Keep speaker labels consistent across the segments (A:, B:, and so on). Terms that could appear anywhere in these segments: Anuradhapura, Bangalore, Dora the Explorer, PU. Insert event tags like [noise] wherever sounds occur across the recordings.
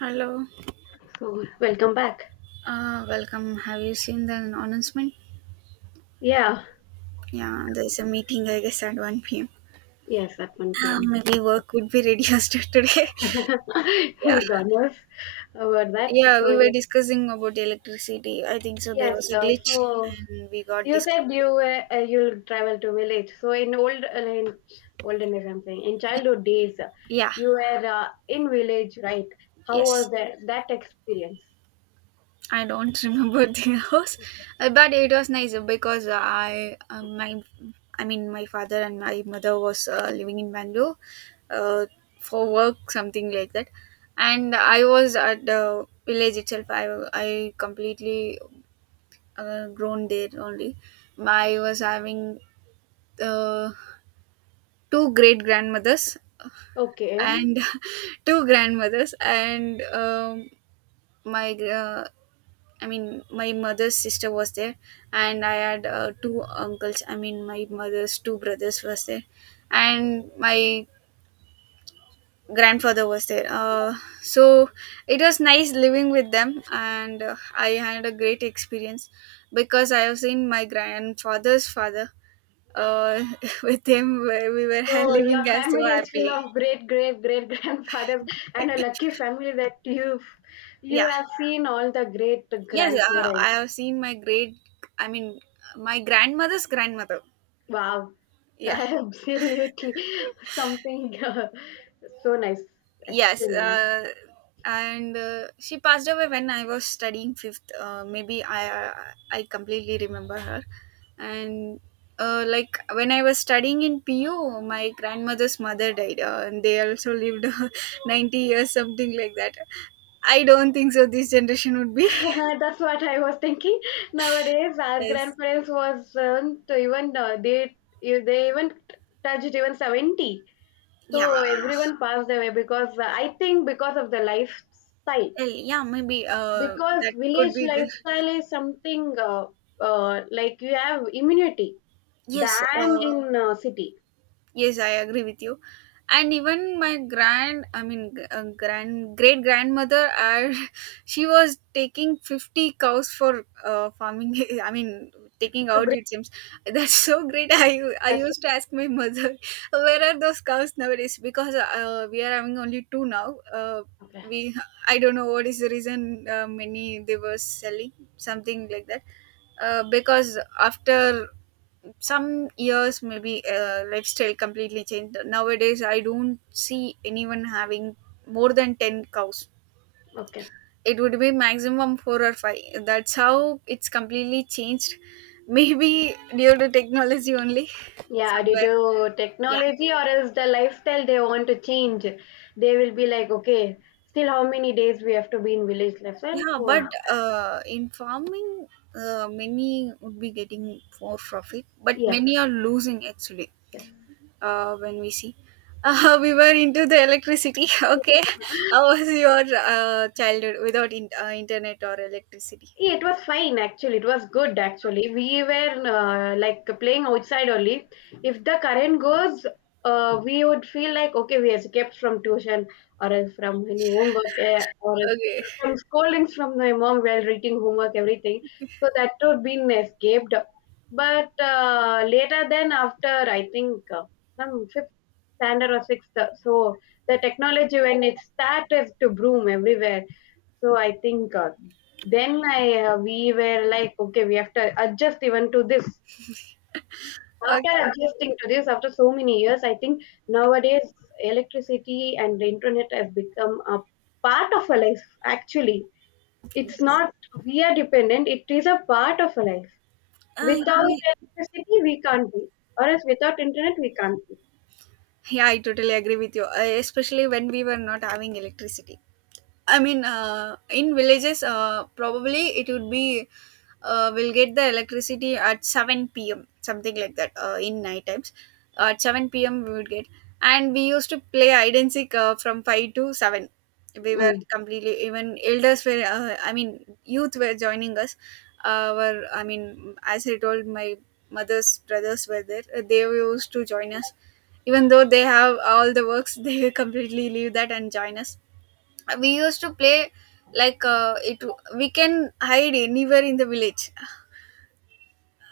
A: Hello,
B: Cool. Welcome back.
A: welcome. Have you seen the announcement?
B: Yeah.
A: Yeah, there's a meeting, I guess, at 1 p.m.
B: Yes, at 1 p.m.
A: Maybe work would be reduced [laughs] today.
B: [laughs] God
A: Yeah,
B: knows about [laughs] that.
A: yeah,
B: So
A: we were
B: yes,
A: discussing about electricity. I think so. There
B: yes.
A: was a
B: So,
A: glitch
B: so
A: and we got
B: you said
A: disconnected.
B: you you'll travel to village. So in old in olden days, I'm saying in childhood days,
A: Yeah,
B: you were in village, right? How
A: yes.
B: was that experience?
A: I don't [laughs] remember the house, but it was nice because I my I mean my father and my mother was living in Bangalore, uh, for work something like that, and I was at the village itself. I completely grown there only. I was having uh, two great grandmothers
B: Okay.
A: and [laughs] two grandmothers and my I mean, my mother's sister was there, and I had two uncles. I mean, my mother's two brothers was there, and my grandfather was there. So it was nice living with them, and I had a great experience because I have seen my grandfather's father. Uh, [laughs] with him, where we were [laughs]
B: So
A: living
B: your
A: as so
B: family is full
A: happily.
B: of great great great [laughs] grandfathers and a lucky family that you
A: Yeah.
B: have seen all the great
A: Yes, I
B: grandparents.
A: have seen my great. I mean, my grandmother's grandmother.
B: Wow, [laughs]
A: Yeah.
B: absolutely. Something so nice,
A: Yes,
B: actually.
A: and she passed away when I was studying fifth. Maybe I completely remember her, and like when I was studying in PU, my grandmother's mother died, and they also lived [laughs] 90 years, something like that. I don't think so. This generation would be
B: [laughs] That's what I was thinking. Nowadays,
A: [laughs]
B: our
A: yes.
B: grandparents was to even they if they even touched even 70.
A: Yeah,
B: So everyone passed away because I think because of the lifestyle.
A: well, yeah, maybe
B: Because
A: that could
B: village
A: be the
B: lifestyle is something like you have immunity
A: yes.
B: than in city.
A: Yes, I agree with you. And even my grand, I mean, grand great grandmother, [laughs] she was taking 50 cows for farming. [laughs] I mean, taking
B: So
A: out
B: great.
A: it seems. That's so great. [laughs] I
B: That's
A: used to ask my mother, [laughs] where are those cows nowadays? Because we are having only two now.
B: okay.
A: We I don't know what is the reason, many they were selling, something like that, because after some years maybe lifestyle completely changed nowadays. I don't see anyone having more than 10 cows.
B: Okay.
A: It would be maximum 4 or 5. That's how it's completely changed. [laughs] Maybe due to technology only,
B: Yeah, due
A: somewhere,
B: to
A: yeah.
B: technology or else the lifestyle they want to change, they will be like, okay, still how many days we have to be in village lifestyle?
A: Yeah,
B: So
A: but in farming, many would be getting more profit, but
B: yes,
A: many are losing, actually,
B: yes.
A: when we see, [laughs] we were into the electricity. [laughs] Okay, how was your childhood without internet or electricity?
B: Yeah, it was fine actually. It was good actually. We were like playing outside only. If the current goes, we would feel like okay, we escaped from tuition or else from any homework eh, or else
A: Okay,
B: from scoldings from my mom while reading homework, everything. So that would be escaped. But later, then after I think from fifth standard or sixth, so the technology when it started to bloom everywhere. So I think then I we were like, okay, we have to adjust even to this.
A: [laughs]
B: After
A: okay,
B: adjusting to this, after so many years, I think nowadays electricity and the internet has become a part of our life. Actually, it's
A: yes.
B: not we are dependent; it is a part of our life.
A: uh,
B: Without
A: you-
B: electricity, we can't be, or else without internet, we can't be.
A: Yeah, I totally agree with you, especially when we were not having electricity. I mean, in villages, probably it would be we'll get the electricity at 7 p.m., something like that, in night times. At 7 p.m., we would get, and we used to play hide and seek from 5 to 7. We were completely, even elders were, I mean, youth were joining us. I mean, as I told, my mother's brothers were there. They used to join us even though they have all the works. [laughs] They completely leave that and join us. We used to play like, it we can hide anywhere in the village.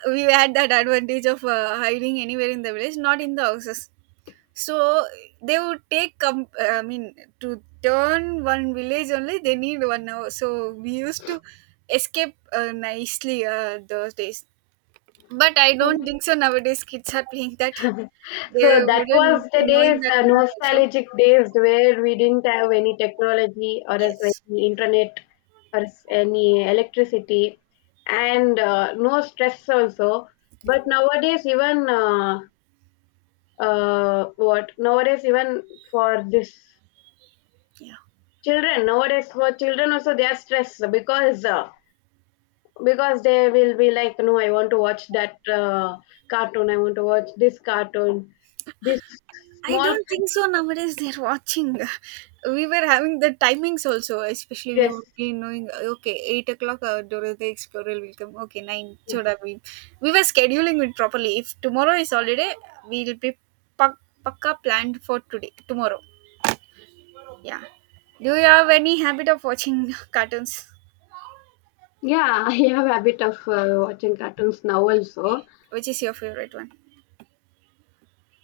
A: We had that advantage of hiding anywhere in the village, not in the houses. So they would take I mean, to turn one village only they need one hour. So we used to escape, nicely, those days. But I don't
B: Mm.
A: think so nowadays kids are playing that.
B: [laughs]
A: They
B: So that
A: wouldn't
B: was
A: be
B: the
A: knowing
B: days,
A: that
B: the
A: name also.
B: nostalgic days where we didn't have any technology or as
A: Yes.
B: any internet or as any electricity and no stress also. But nowadays, even what nowadays even for this
A: Yeah.
B: children nowadays for children also they are stressed because they will be like no I want to watch that cartoon, I want to watch this cartoon, this
A: I
B: small
A: don't
B: kids.
A: think so nowadays they're watching. [laughs] We were having the timings also, especially we
B: Yes.
A: were be knowing, okay, 8 o'clock, Dora the Explorer will come, okay, 9 Choda. We were scheduling it properly. If tomorrow is holiday, we'll be pak- pakka planned for today, tomorrow. Yeah. Do you have any habit of watching [laughs] cartoons?
B: Yeah, [laughs] I have a habit of watching cartoons now also.
A: Which is your favorite one?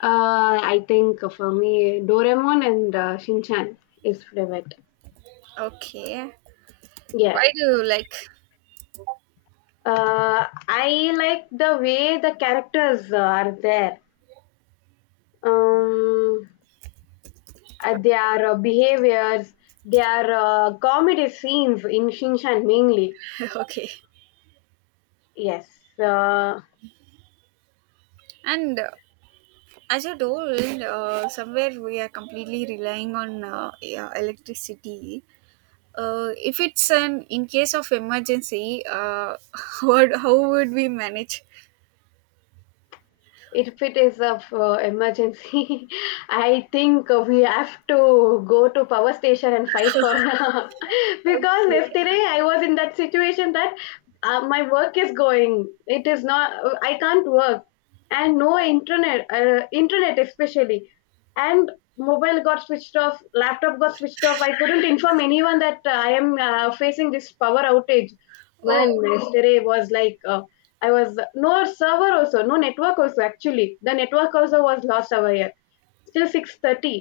B: I think for me, Doraemon and Shinchan is favorite.
A: Okay.
B: Yeah.
A: Why do you like?
B: I like the way the characters are there. Um, their behaviors, their comedy scenes in Shinchan mainly.
A: [laughs] Okay.
B: Yes. Uh,
A: And, as you told, somewhere we are completely relying on, yeah, electricity. If it's an in case of emergency, [laughs] what how would we manage?
B: if it is of emergency [laughs] I think we have to go to power station and fight for [laughs] because
A: Okay.
B: yesterday I was in that situation that my work is going, it is not, I can't work, and no internet, internet especially, and mobile got switched off, laptop got switched off, I couldn't inform anyone that I am facing this power outage,
A: Oh,
B: man. Yesterday was like I was, no server also, no network also actually. The network also was lost over here. Still 6:30.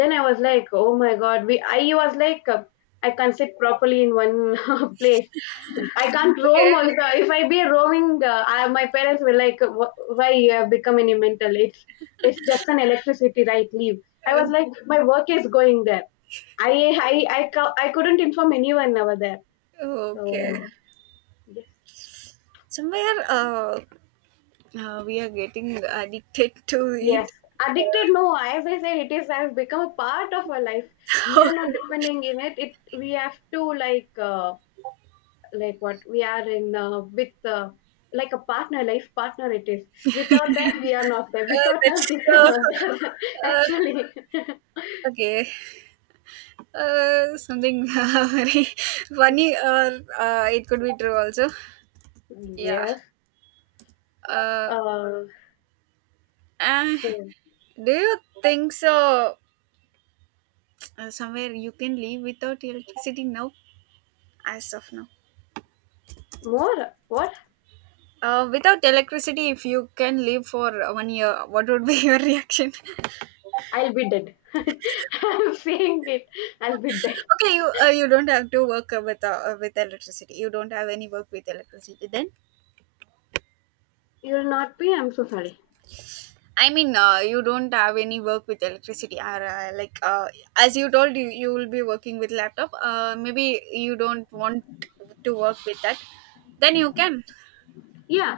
B: Then I was like, oh my god, we I was like I can't sit properly in one [laughs] place. I can't roam
A: okay.
B: also. If I be roaming, I, my parents were like, why you have become any mental? It's just an electricity, right? Leave." I was like, my work is going there. I I couldn't inform anyone over there.
A: Uh,
B: So
A: okay.
B: yeah.
A: Somewhere, we are getting addicted [laughs] to it.
B: Yes, addicted.
A: Uh,
B: No, as I said, it is has become a part of our life.
A: [laughs]
B: We are not
A: okay.
B: depending in it. It we have to like what we are in with like a partner, life partner. It is without that we are not there. Without us,
A: That's,
B: it is not there. [laughs]
A: uh,
B: Actually,
A: okay. Something [laughs] very funny, or it could be true also. Yeah.
B: yes.
A: Uh,
B: Uh,
A: uh,
B: so
A: do you think so? Somewhere you can live without electricity now, as of now.
B: more what?
A: Without electricity, if you can live for one year, what would be [laughs] your reaction?
B: I'll be dead. [laughs] I'm saying it. I'll be dead.
A: Okay, you don't have to work with, with electricity. You don't have any work with electricity. Then,
B: You'll not be. I'm so sorry.
A: I mean, you don't have any work with electricity. Or, like, as you told, you will be working with laptop. Maybe you don't want to work with that. Then you can.
B: Yeah,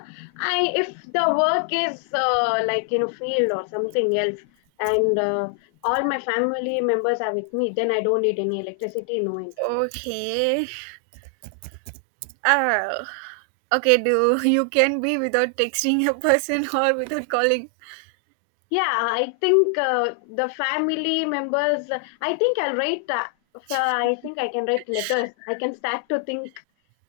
B: I if the work is like in a field or something else, and all my family members are with me, then I don't need any electricity, no internet.
A: Okay. Uh, okay, do [laughs] you can be without texting a person [laughs] or without calling?
B: Yeah, I think the family members, I think I'll write I think I can write letters, I can start to think,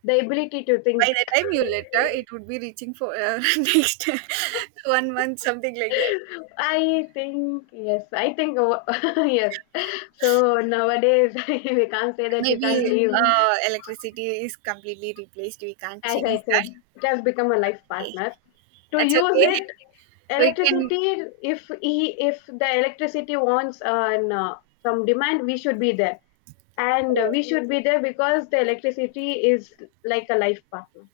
B: the ability to
A: By
B: think.
A: the
B: [laughs]
A: time you letter, it would be reaching for, [laughs] next one month, something like that.
B: I think yes, I think [laughs] yes, so nowadays [laughs] we can't say that we can't
A: Maybe
B: live.
A: electricity is completely replaced. We can't
B: As
A: change
B: I
A: that.
B: said, it has become a life
A: Okay.
B: partner. To
A: That's
B: use
A: okay.
B: it,
A: We can.
B: electricity, if he, if the electricity wants an, some demand, we should be there. And
A: Oh,
B: we should be there because the electricity is like a life partner.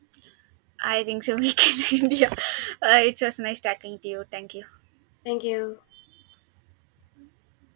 A: I think so. We can [laughs] end. Yeah. It was nice talking to you. Thank you.
B: Thank you.